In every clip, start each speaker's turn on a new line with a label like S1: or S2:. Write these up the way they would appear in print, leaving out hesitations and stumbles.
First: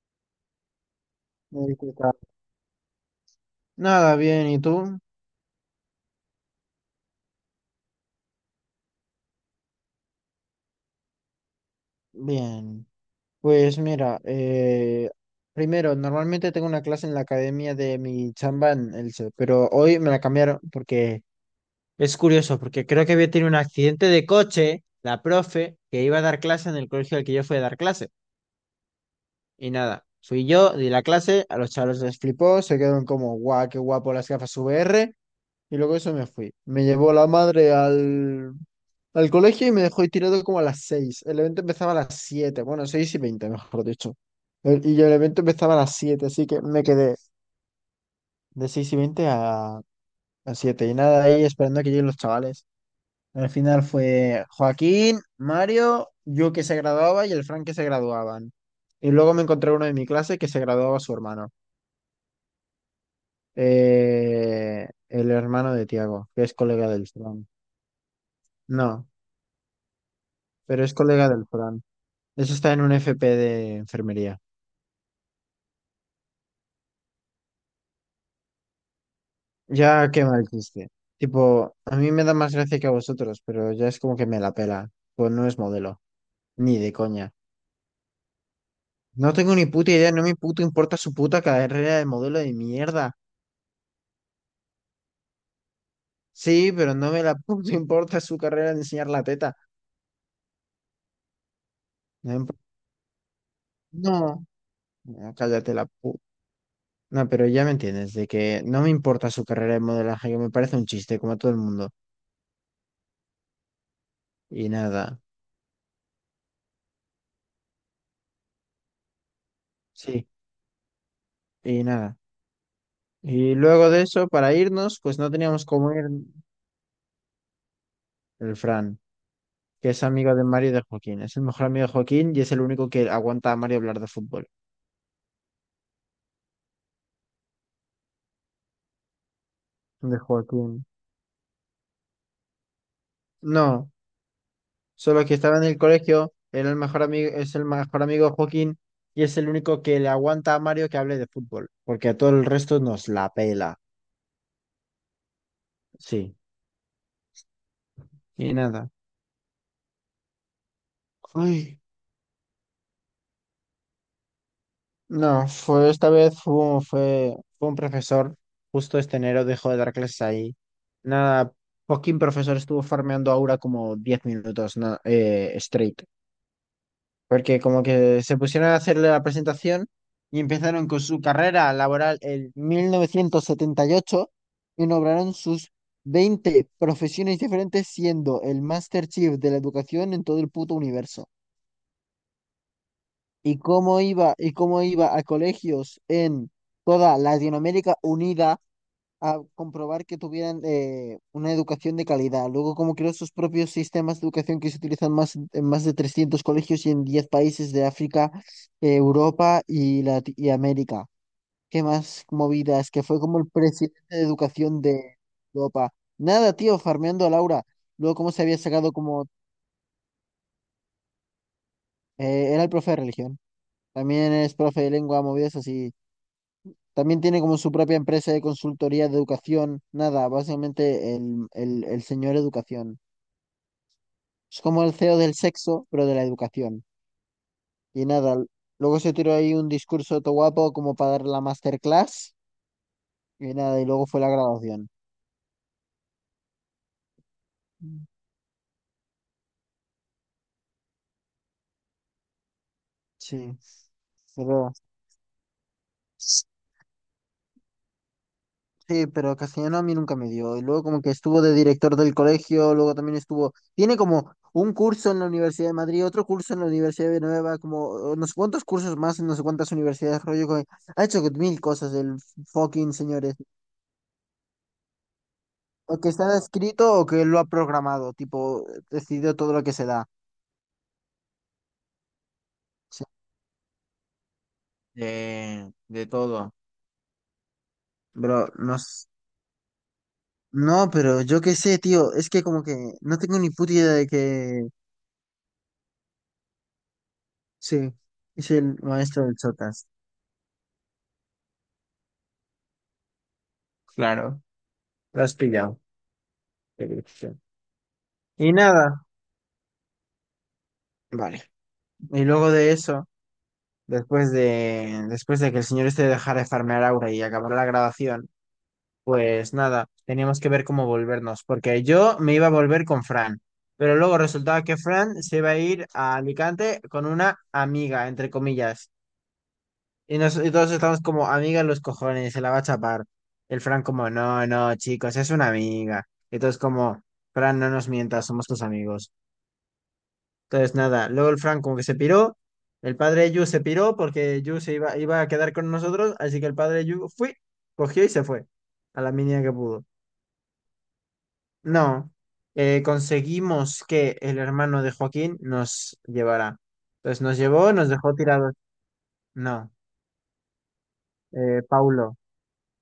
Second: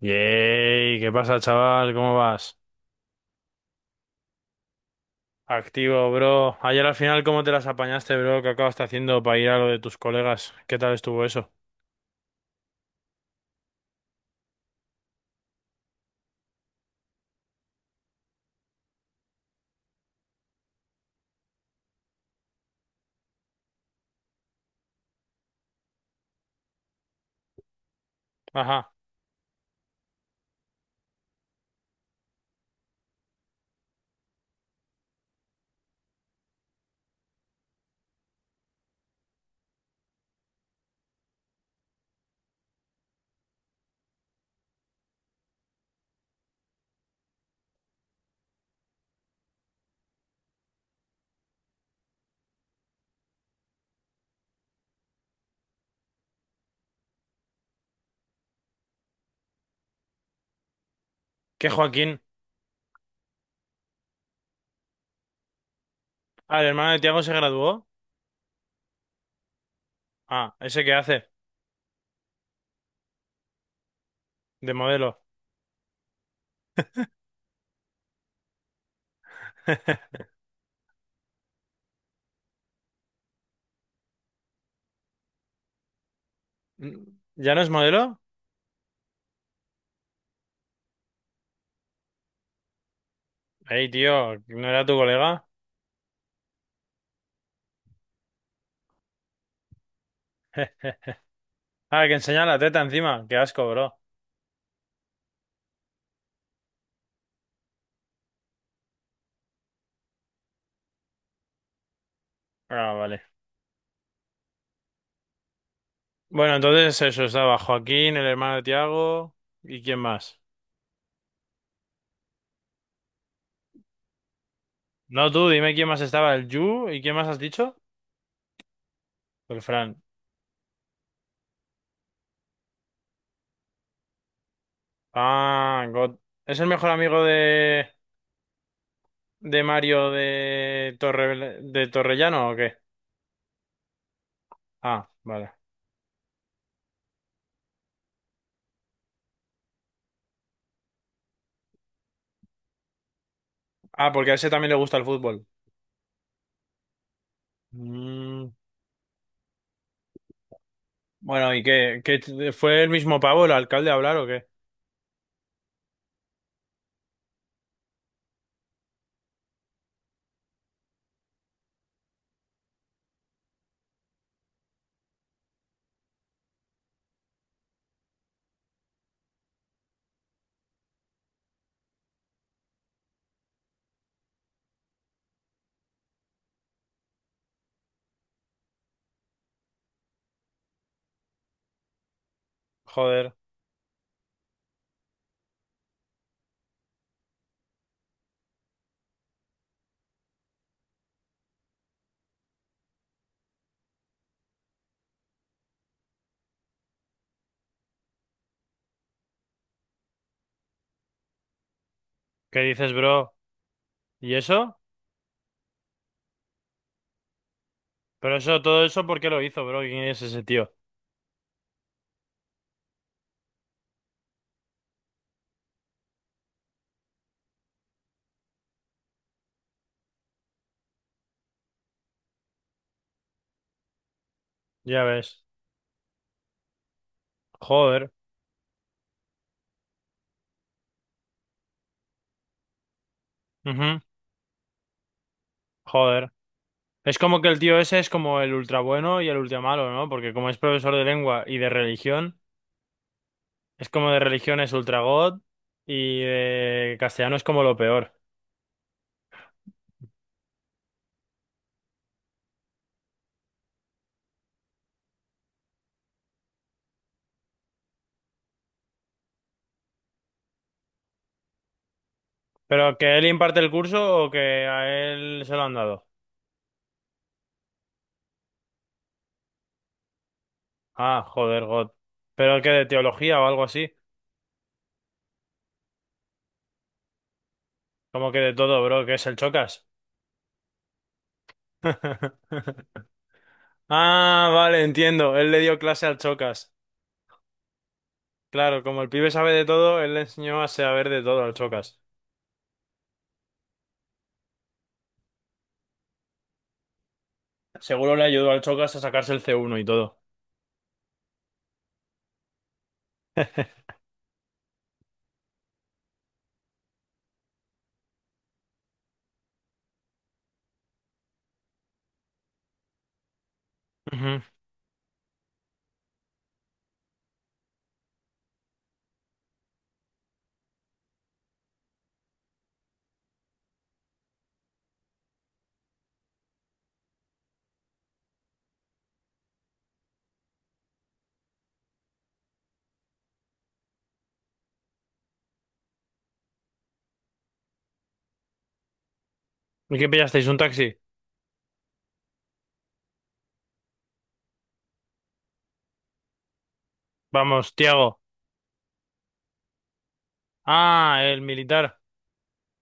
S1: Yey, ¿qué pasa,
S2: ¿Qué
S1: chaval?
S2: tal?
S1: ¿Cómo vas?
S2: Nada, bien, ¿y tú?
S1: Activo, bro. Ayer al final, ¿cómo te las apañaste, bro? ¿Qué acabaste haciendo para ir a lo de tus colegas? ¿Qué tal estuvo eso?
S2: Bien. Pues mira, primero, normalmente tengo una clase en la academia de mi chamba en Elche, pero hoy me la cambiaron porque es curioso, porque creo que había tenido un accidente de coche, la profe, que iba a dar clase en el colegio al que yo fui a dar clase.
S1: Ajá.
S2: Y nada, fui yo, di la clase, a los chavales les flipó, se quedaron como, guau, qué guapo las gafas VR. Y luego eso me fui. Me llevó la madre al colegio y me dejó ahí tirado como a las 6. El evento empezaba a las 7, bueno, 6:20, mejor dicho. Y el evento empezaba a las siete, así que me quedé de 6:20 a 7. Y nada, ahí esperando a que lleguen los chavales. Al final fue Joaquín, Mario, yo que se graduaba y el Frank que se graduaban. Y luego me encontré uno de mi clase que se graduaba su hermano.
S1: ¿Qué Joaquín?
S2: El hermano de Tiago, que es
S1: Ah, ¿el
S2: colega
S1: hermano de
S2: del
S1: Tiago se
S2: Frank.
S1: graduó?
S2: No,
S1: Ah, ¿ese
S2: pero es
S1: qué hace?
S2: colega del Fran. Eso está en un FP de enfermería.
S1: De modelo.
S2: Ya qué mal chiste. Tipo, a mí me da más gracia que a vosotros, pero ya es como que me la pela. Pues no es modelo, ni de
S1: Mm,
S2: coña.
S1: ¿ya no es modelo?
S2: No tengo ni puta idea, no me puto importa su puta carrera de modelo de mierda.
S1: Ey, tío, ¿no era tu colega?
S2: Sí, pero no me la puto importa su carrera de enseñar la teta.
S1: Ah, que
S2: No,
S1: enseña la teta encima. Qué asco, bro.
S2: no, no, cállate la puta. No, pero ya me entiendes, de que no me importa su carrera de modelaje, que me parece un chiste, como a todo el mundo.
S1: Ah, vale.
S2: Y nada,
S1: Bueno, entonces eso, estaba Joaquín, el hermano de Tiago. ¿Y quién
S2: sí,
S1: más?
S2: y nada. Y luego de eso, para irnos, pues no
S1: No tú,
S2: teníamos
S1: dime quién
S2: cómo
S1: más
S2: ir
S1: estaba, el Yu. ¿Y quién más has dicho?
S2: el Fran,
S1: El
S2: que es
S1: Fran.
S2: amigo de Mario y de Joaquín. Es el mejor amigo de Joaquín y es el único que aguanta a Mario hablar de fútbol.
S1: Ah, God. ¿Es el mejor amigo de Mario
S2: De Joaquín.
S1: de Torre, de Torrellano o qué?
S2: No,
S1: Ah,
S2: solo que
S1: vale.
S2: estaba en el colegio, era el mejor amigo, es el mejor amigo de Joaquín y es el único que le aguanta a Mario que hable de fútbol, porque a todo el resto nos la pela.
S1: Ah, porque a ese también le gusta el fútbol.
S2: Sí, y
S1: Mm,
S2: nada.
S1: bueno, ¿y
S2: Ay.
S1: qué, fue el mismo pavo el alcalde a hablar o qué?
S2: No, fue esta vez fue, fue, fue un profesor, justo este enero dejó de dar clases ahí. Nada, poquín profesor estuvo farmeando aura como 10 minutos straight, porque como que se pusieron a hacerle la presentación y empezaron con su carrera laboral en 1978 y nombraron sus 20 profesiones diferentes siendo el Master Chief de la educación en todo el puto universo.
S1: Joder.
S2: Y cómo iba y cómo iba a colegios en toda Latinoamérica unida a comprobar que tuvieran una educación de calidad. Luego, cómo creó sus propios sistemas de educación que se utilizan más, en más de 300 colegios y en 10 países de África, Europa y, y América. ¿Qué más
S1: ¿Qué
S2: movidas?
S1: dices,
S2: Que fue
S1: bro?
S2: como el presidente de
S1: ¿Y eso?
S2: educación de Europa. Nada, tío, farmeando a Laura. Luego, cómo
S1: Pero
S2: se había
S1: eso, todo
S2: sacado
S1: eso, ¿por
S2: como…
S1: qué lo hizo, bro? ¿Quién es ese tío?
S2: era el profe de religión. También es profe de lengua, movidas así. También tiene como su propia empresa de consultoría de educación. Nada, básicamente el señor educación. Es como el
S1: Ya
S2: CEO del
S1: ves.
S2: sexo, pero de la educación. Y
S1: Joder.
S2: nada, luego se tiró ahí un discurso todo guapo como para dar la masterclass. Y nada, y
S1: Ujú.
S2: luego fue la graduación.
S1: Joder. Es como que el tío ese
S2: Mm.
S1: es como el ultra bueno y el ultra malo, ¿no? Porque como es profesor de lengua y de religión.
S2: Sí,
S1: Es como, de religión es
S2: pero…
S1: Ultragod y de castellano es como lo peor.
S2: Sí, pero castellano a mí nunca me dio. Y luego como que estuvo de director del colegio, luego también estuvo, tiene como un curso en la Universidad de Madrid, otro curso en la Universidad de Nueva, como no sé cuántos cursos más en no sé cuántas universidades, rollo, que ha hecho mil cosas el fucking
S1: ¿Pero que él
S2: señores.
S1: imparte el curso o que a él se lo han
S2: O
S1: dado?
S2: que está escrito o que lo ha programado, tipo, decidió todo lo que se da.
S1: Ah, joder, God. ¿Pero que de
S2: Sí.
S1: teología o algo así?
S2: De todo.
S1: ¿Como que
S2: Bro,
S1: de
S2: no,
S1: todo, bro, que es el Chocas?
S2: no, pero yo qué sé, tío, es que como que no tengo ni puta idea de
S1: Ah,
S2: que
S1: vale, entiendo. Él le dio clase al Chocas.
S2: sí, es el
S1: Claro, como el
S2: maestro
S1: pibe
S2: del
S1: sabe de
S2: Sotas.
S1: todo, él le enseñó a saber de todo al Chocas.
S2: Claro, lo has pillado. Perfecto.
S1: Seguro le ayudó
S2: Y
S1: al Chocas a
S2: nada,
S1: sacarse el C1 y todo.
S2: vale. Y luego de eso, después de que el señor este dejara de farmear Aura y acabara la grabación, pues nada, teníamos que ver cómo volvernos, porque yo me iba a volver con Fran, pero luego
S1: Ujú.
S2: resultaba que Fran se iba a ir a Alicante con una amiga, entre comillas. Y, nos, y todos estamos como amiga en los cojones, se la va a chapar. El Fran como, no, no, chicos, es una amiga. Y todos como, Fran, no nos mientas, somos tus amigos. Entonces, nada, luego el Frank como que se piró, el padre de Yu se piró porque Yu se iba, iba a quedar con nosotros, así que el padre de Yu fui, cogió y se fue a la mínima que pudo.
S1: ¿Y qué pillasteis? ¿Un taxi?
S2: No, conseguimos que el hermano de Joaquín nos llevara. Entonces nos llevó,
S1: Vamos,
S2: nos dejó
S1: Tiago.
S2: tirados. No,
S1: Ah, el militar.
S2: Paulo,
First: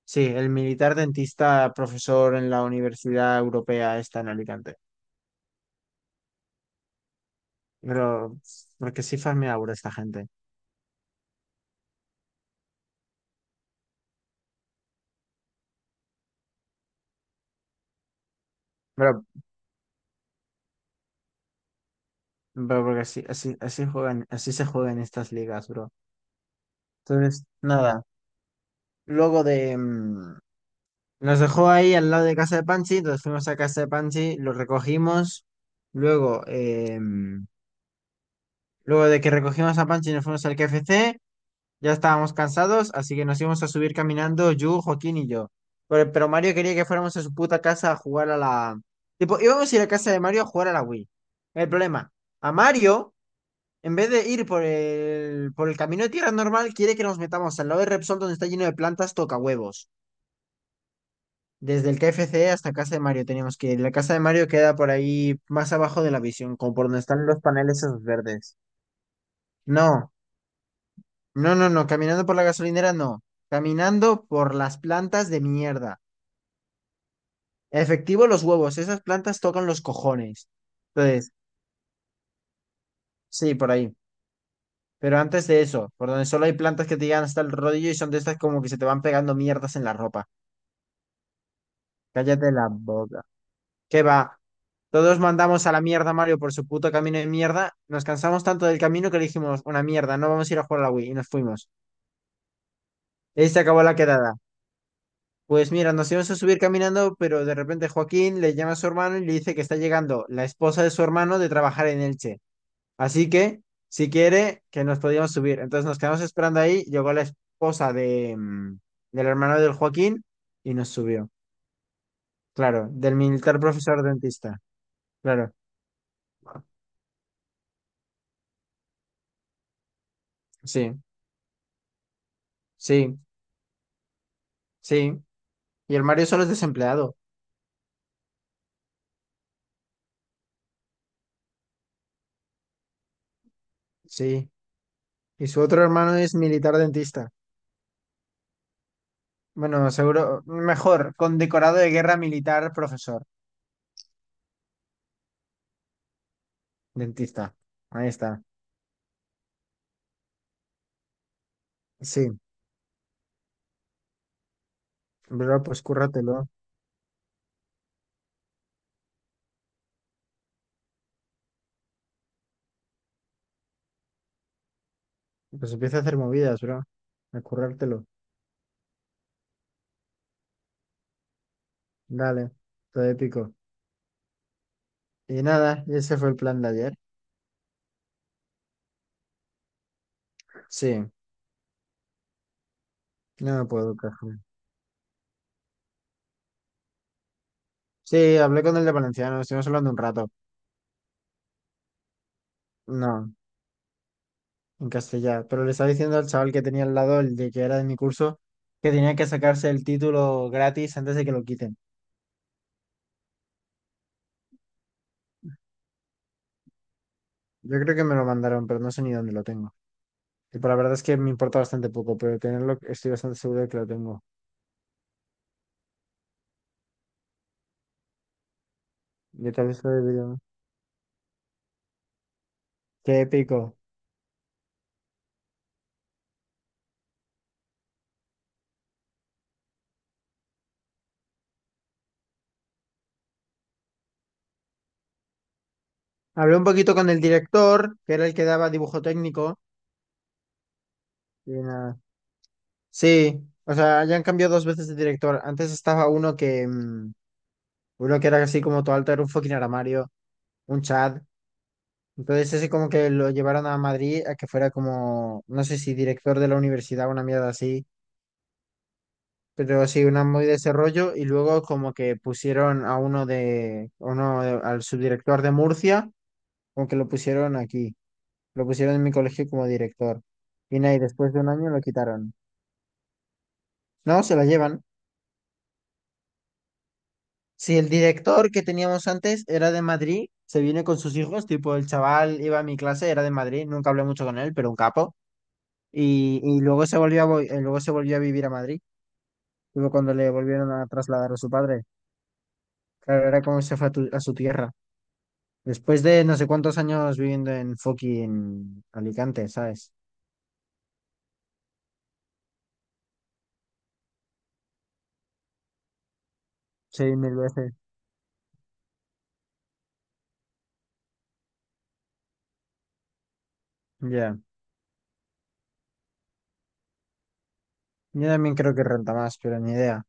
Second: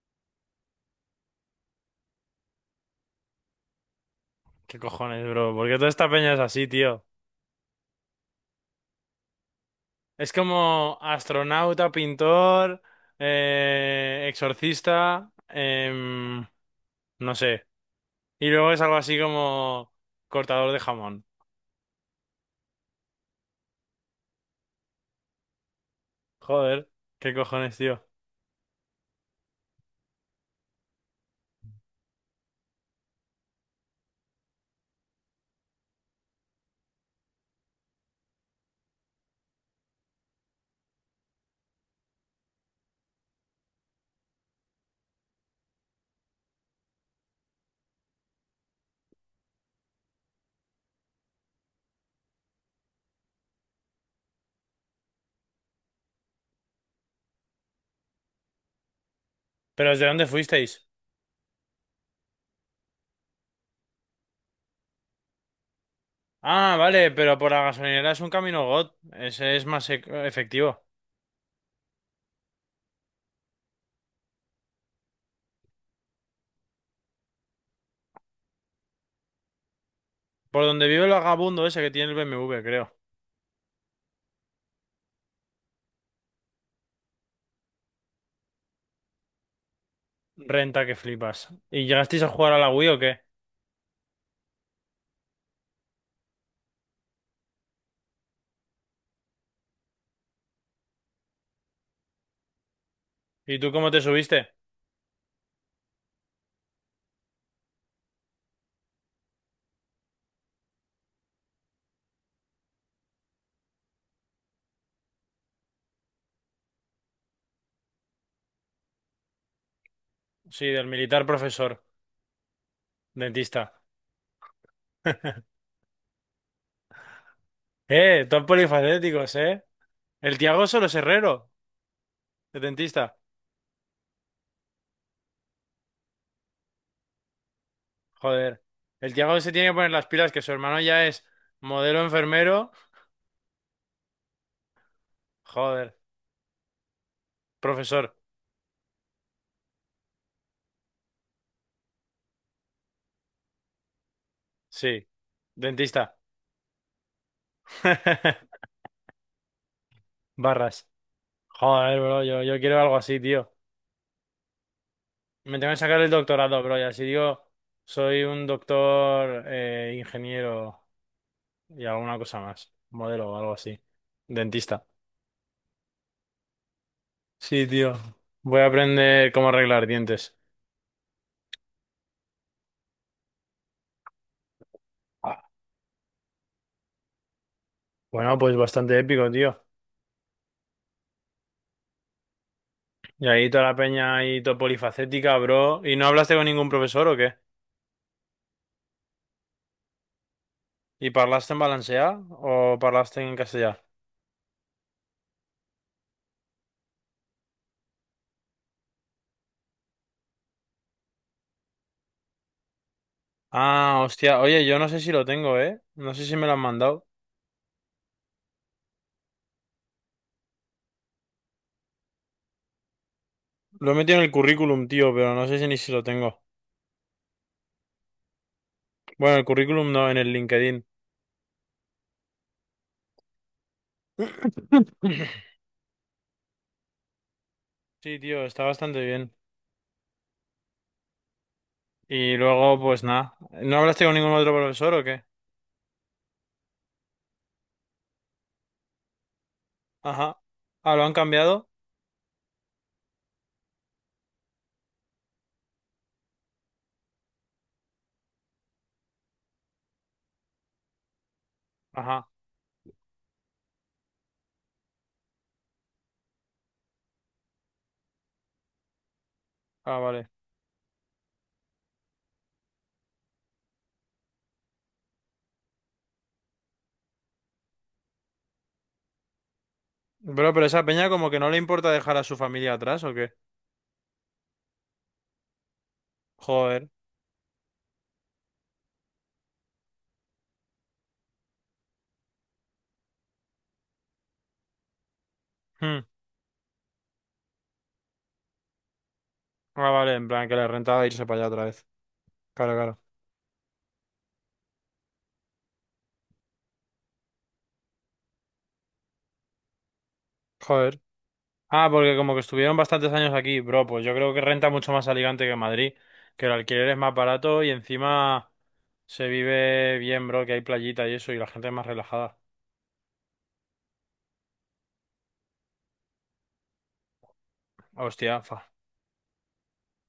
S2: sí, el militar dentista profesor en la Universidad Europea está en Alicante.
S1: ¿Qué cojones, bro? ¿Por qué toda esta peña es así, tío?
S2: Pero, porque sí farmea ahora esta gente.
S1: Es como astronauta, pintor, exorcista, no sé. Y luego es algo así
S2: Pero
S1: como cortador de jamón.
S2: bro, porque así, así, así juegan, así se juegan estas ligas, bro.
S1: Joder, ¿qué
S2: Entonces,
S1: cojones, tío?
S2: nada, luego de… nos dejó ahí al lado de casa de Pansy, entonces fuimos a casa de Pansy, lo recogimos, luego, luego de que recogimos a Pansy nos fuimos al KFC, ya estábamos cansados, así que nos íbamos a subir caminando, Yu, Joaquín y yo. Pero Mario quería que fuéramos a su puta casa a jugar a la… Tipo, íbamos a ir a casa de Mario a jugar a la Wii. El problema, a Mario… En vez de ir por el camino de tierra normal, quiere que nos metamos al lado de Repsol donde está lleno de plantas toca
S1: ¿Pero
S2: huevos.
S1: desde dónde fuisteis?
S2: Desde el KFC hasta casa de Mario tenemos que ir. La casa de Mario queda por ahí más abajo de la visión, como
S1: Ah,
S2: por donde
S1: vale,
S2: están
S1: pero
S2: los
S1: por la
S2: paneles esos
S1: gasolinera es un
S2: verdes.
S1: camino God. Ese es más
S2: No,
S1: efectivo.
S2: no, no, no. Caminando por la gasolinera, no. Caminando por las plantas de mierda. Efectivo, los huevos. Esas plantas tocan los cojones.
S1: Por donde vive el
S2: Entonces,
S1: vagabundo ese que tiene el BMW, creo.
S2: sí, por ahí. Pero antes de eso, por donde solo hay plantas que te llegan hasta el rodillo y son de estas como que se te van pegando mierdas en la ropa.
S1: Renta que flipas. ¿Y llegasteis a
S2: Cállate
S1: jugar a
S2: la
S1: la Wii o qué?
S2: boca. ¿Qué va? Todos mandamos a la mierda a Mario por su puto camino de mierda. Nos cansamos tanto del camino que le dijimos, una mierda, no vamos a ir a jugar a la Wii. Y nos fuimos. Y ahí
S1: ¿Y
S2: se
S1: tú
S2: acabó
S1: cómo
S2: la
S1: te
S2: quedada.
S1: subiste?
S2: Pues mira, nos íbamos a subir caminando, pero de repente Joaquín le llama a su hermano y le dice que está llegando la esposa de su hermano de trabajar en Elche. Así que, si quiere, que nos podíamos subir. Entonces nos quedamos esperando ahí. Llegó la esposa de, del hermano del Joaquín
S1: Sí,
S2: y
S1: del
S2: nos
S1: militar
S2: subió.
S1: profesor.
S2: Claro, del militar
S1: Dentista.
S2: profesor dentista. Claro,
S1: Todos polifacéticos, ¿eh? El Tiago solo
S2: sí.
S1: es herrero, de dentista.
S2: Sí, sí. Y el Mario solo es desempleado.
S1: Joder. El Tiago se tiene que poner las pilas, que su hermano ya es modelo enfermero.
S2: Sí. Y su otro
S1: Joder.
S2: hermano es militar dentista.
S1: Profesor.
S2: Bueno, seguro, mejor, condecorado de guerra militar, profesor,
S1: Sí. Dentista.
S2: dentista. Ahí está.
S1: Barras. Joder, bro,
S2: Sí,
S1: yo quiero algo así, tío. Me
S2: bro,
S1: tengo que
S2: pues
S1: sacar el
S2: cúrratelo.
S1: doctorado, bro, y así digo, soy un doctor, ingeniero y alguna cosa más. Modelo o algo así. Dentista.
S2: Pues empieza a hacer movidas, bro. A
S1: Sí, tío.
S2: currártelo.
S1: Voy a aprender cómo arreglar dientes.
S2: Dale, todo épico.
S1: Ah,
S2: Y nada, y ese fue el plan de ayer.
S1: bueno, pues bastante épico, tío.
S2: Sí,
S1: Y ahí
S2: no
S1: toda
S2: me
S1: la
S2: puedo
S1: peña
S2: quejar.
S1: ahí todo polifacética, bro. ¿Y no hablaste con ningún profesor o qué?
S2: Sí, hablé con el de Valenciano, estuvimos hablando un rato.
S1: ¿Y parlaste en valencià o parlaste
S2: No,
S1: en castellano?
S2: en castellano. Pero le estaba diciendo al chaval que tenía al lado, el de que era de mi curso, que tenía que sacarse el título gratis antes de que lo quiten.
S1: Ah, hostia. Oye, yo no sé si lo tengo, ¿eh? No sé si me lo han mandado.
S2: Yo creo que me lo mandaron, pero no sé ni dónde lo tengo. Y pues la verdad es que me importa bastante poco, pero tenerlo estoy bastante seguro de que lo
S1: Lo he metido en
S2: tengo.
S1: el currículum, tío, pero no sé si ni si lo tengo. Bueno, el
S2: Yo tal vez
S1: currículum
S2: lo
S1: no, en el
S2: debería.
S1: LinkedIn.
S2: Qué épico.
S1: Sí, tío, está bastante bien. Y luego, pues nada. ¿No hablaste con ningún otro profesor o qué?
S2: Hablé un poquito con el director, que era el que daba dibujo técnico.
S1: Ajá. Ah, ¿lo han
S2: Y
S1: cambiado?
S2: nada. Sí, o sea, ya han cambiado dos veces de director. Antes estaba uno que, uno que era así como todo alto, era un fucking armario, un Chad.
S1: Ajá.
S2: Entonces, ese como que lo llevaron a Madrid a que fuera como, no sé si director de la universidad, o una mierda así, pero
S1: Ah,
S2: sí, una
S1: vale.
S2: muy de ese rollo. Y luego como que pusieron a uno de, al subdirector de Murcia, como que lo pusieron aquí, lo pusieron en mi colegio como director.
S1: Bro, pero
S2: Y
S1: esa
S2: nada, y
S1: peña como
S2: después
S1: que
S2: de
S1: no
S2: un
S1: le
S2: año lo
S1: importa dejar a
S2: quitaron.
S1: su familia atrás, ¿o qué?
S2: No, se lo llevan.
S1: Joder.
S2: Si el director que teníamos antes era de Madrid, se viene con sus hijos, tipo el chaval iba a mi clase, era de Madrid, nunca hablé mucho con él, pero un capo.
S1: Hmm.
S2: Y luego se volvió a, luego se volvió a vivir a Madrid,
S1: Ah,
S2: luego
S1: vale,
S2: cuando
S1: en
S2: le
S1: plan que le
S2: volvieron a
S1: rentaba irse
S2: trasladar
S1: para
S2: a
S1: allá
S2: su
S1: otra
S2: padre.
S1: vez. Claro, claro.
S2: Claro, era como se fue a, a su tierra. Después de no sé cuántos años viviendo en fucking Alicante, ¿sabes?
S1: Joder. Ah, porque como que estuvieron bastantes años aquí, bro, pues yo creo que renta mucho más Alicante que Madrid, que el alquiler es
S2: Sí,
S1: más
S2: mil
S1: barato y
S2: veces.
S1: encima se vive bien, bro, que hay playita y eso y la gente es más relajada.
S2: Ya. Yo
S1: Hostia,
S2: también
S1: fa.
S2: creo que renta más, pero ni idea.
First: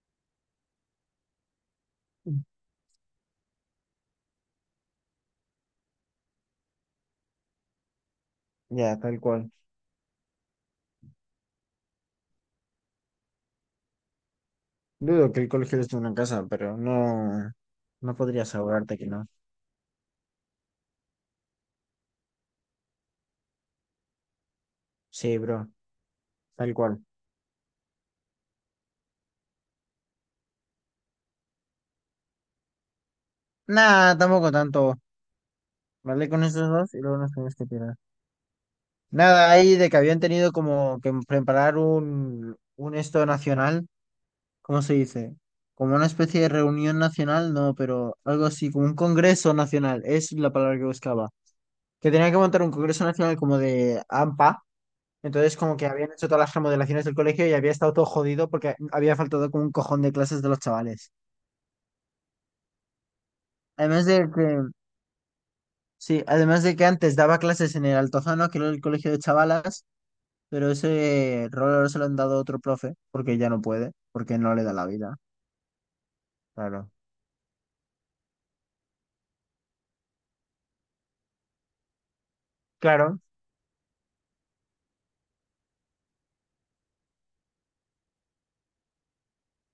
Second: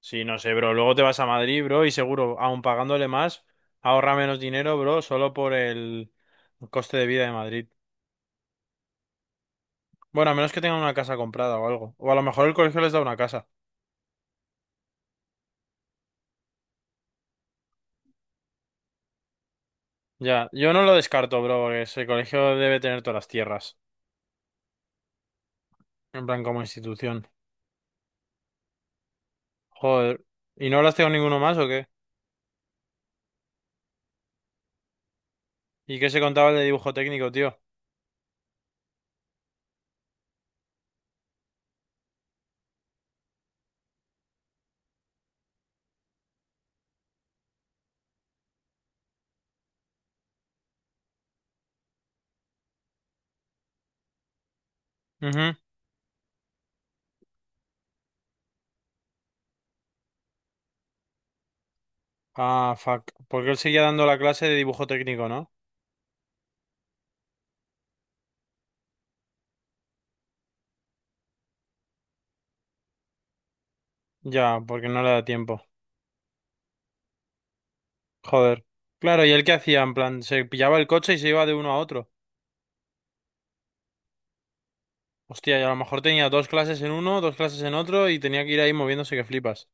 S1: Sí, no sé, bro. Luego te vas a Madrid, bro, y seguro, aun pagándole más, ahorra menos dinero, bro, solo por el coste de vida de Madrid.
S2: Ya, tal cual.
S1: Bueno, a menos que tengan una casa comprada o algo. O a lo mejor el colegio les da una casa.
S2: Dudo que el colegio esté en una casa, pero no, no podría asegurarte que no.
S1: Ya, yo no lo descarto, bro, porque ese colegio debe tener todas las tierras,
S2: Sí, bro,
S1: en plan como
S2: tal cual.
S1: institución. Joder, ¿y no hablaste con ninguno más o qué?
S2: Nah, tampoco tanto.
S1: ¿Y qué se
S2: Vale con
S1: contaba el de
S2: esos
S1: dibujo
S2: dos y luego nos
S1: técnico,
S2: tenemos
S1: tío?
S2: que tirar. Nada, ahí de que habían tenido como que preparar un esto nacional, ¿cómo se dice? Como una especie de reunión nacional, no, pero algo así, como un congreso nacional, es la palabra que buscaba. Que tenían que montar un congreso nacional como de AMPA,
S1: Ujú.
S2: entonces como que habían hecho todas las remodelaciones del colegio y había estado todo jodido porque había faltado como un cojón de clases de los chavales.
S1: Ah, fuck, porque él seguía dando
S2: Además
S1: la
S2: de
S1: clase de
S2: que,
S1: dibujo técnico, ¿no?
S2: sí, además de que antes daba clases en el Altozano, que era el colegio de chavalas, pero ese rol ahora se lo han dado a otro profe porque ya no puede, porque no
S1: Ya,
S2: le da la
S1: porque no le
S2: vida.
S1: da tiempo.
S2: Claro.
S1: Joder. Claro, ¿y él qué hacía? En plan, se pillaba el coche y se iba de uno a otro.
S2: Claro,
S1: Hostia, y a lo mejor tenía dos clases en uno, dos clases en otro y tenía que ir ahí moviéndose que flipas.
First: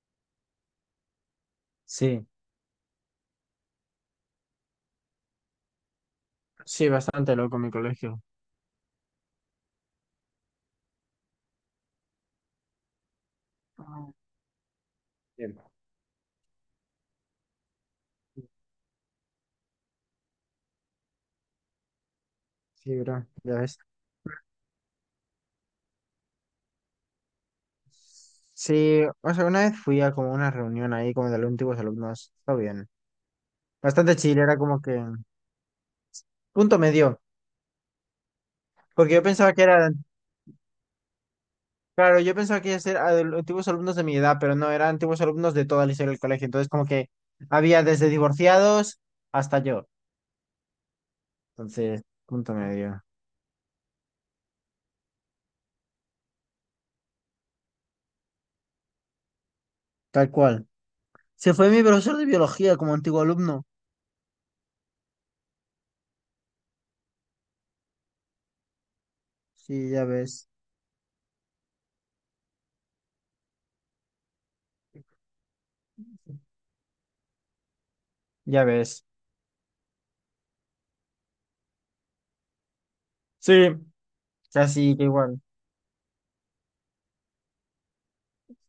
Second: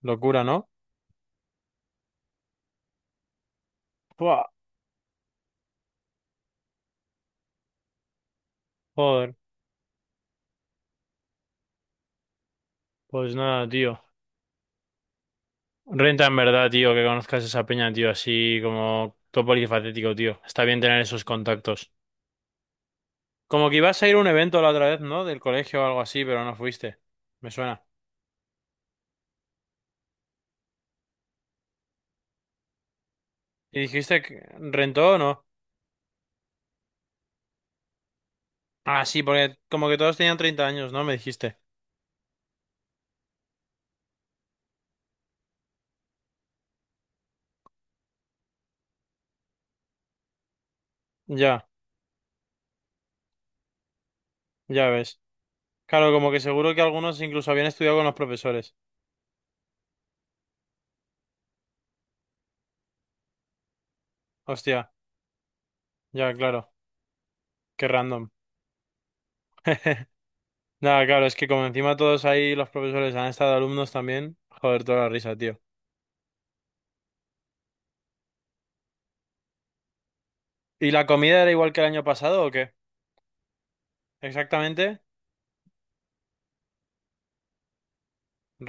S1: Locura, ¿no?
S2: sí,
S1: Buah,
S2: sí, bastante loco mi colegio.
S1: joder, pues nada, tío.
S2: Ah. Bien.
S1: Renta en verdad, tío, que conozcas esa peña, tío, así como todo polifacético, tío. Está bien tener esos contactos.
S2: Sí, bro, ya
S1: Como que
S2: ves.
S1: ibas a ir a un evento la otra vez, ¿no? Del colegio o algo así, pero no fuiste. Me suena.
S2: Sí, o sea, una vez fui a como una reunión ahí como de los antiguos alumnos, está bien.
S1: ¿Y
S2: Bastante
S1: dijiste que
S2: chile, era como que
S1: rentó o no?
S2: punto medio,
S1: Ah,
S2: porque
S1: sí,
S2: yo pensaba
S1: porque
S2: que
S1: como que
S2: eran,
S1: todos tenían 30 años, ¿no? Me dijiste.
S2: claro, yo pensaba que iba a ser antiguos alumnos de mi edad, pero no, eran antiguos alumnos de toda la historia del colegio, entonces como que había desde divorciados hasta yo.
S1: Ya,
S2: Entonces, punto medio.
S1: ya ves. Claro, como que seguro que algunos incluso habían estudiado con los profesores.
S2: Tal cual. Se fue mi profesor de biología como antiguo alumno.
S1: Hostia, ya, claro. Qué random.
S2: Sí, ya ves.
S1: Nada, claro, es que como encima todos ahí los profesores han estado alumnos también. Joder, toda la risa, tío.
S2: Ya ves.
S1: ¿Y la comida era igual que el año pasado o qué?
S2: Sí,
S1: Exactamente,
S2: casi que igual.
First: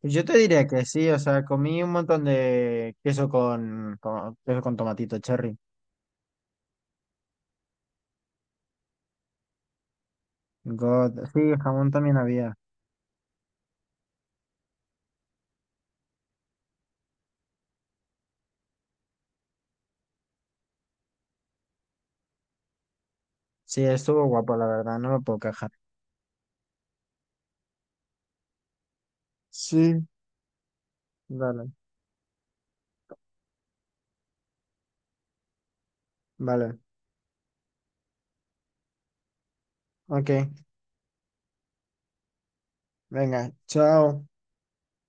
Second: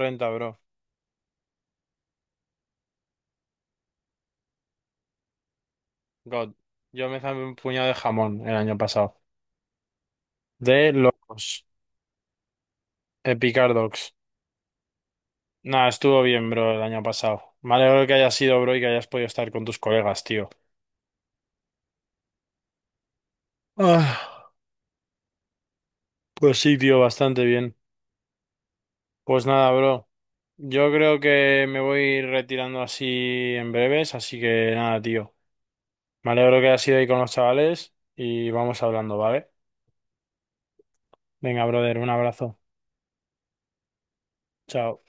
S2: Pues yo te
S1: bro.
S2: diría que sí, o sea, comí un montón de queso queso con tomatito cherry.
S1: God. Yo me zamé un puñado de jamón el año pasado. De
S2: God. Sí,
S1: locos.
S2: jamón también había.
S1: Epicardox. Nah, estuvo bien, bro, el año pasado. Me alegro que hayas sido, bro, y que hayas podido estar con tus colegas, tío.
S2: Sí, estuvo
S1: Ah,
S2: guapo, la verdad, no me puedo quejar.
S1: pues sí, tío, bastante bien. Pues nada, bro.
S2: Sí,
S1: Yo creo que
S2: vale,
S1: me voy retirando así en breves, así que nada, tío. Me alegro que
S2: vale.
S1: hayas ido ahí con los chavales y vamos hablando, ¿vale?
S2: Ok,
S1: Venga, brother, un abrazo.
S2: venga, chao.
S1: Chao.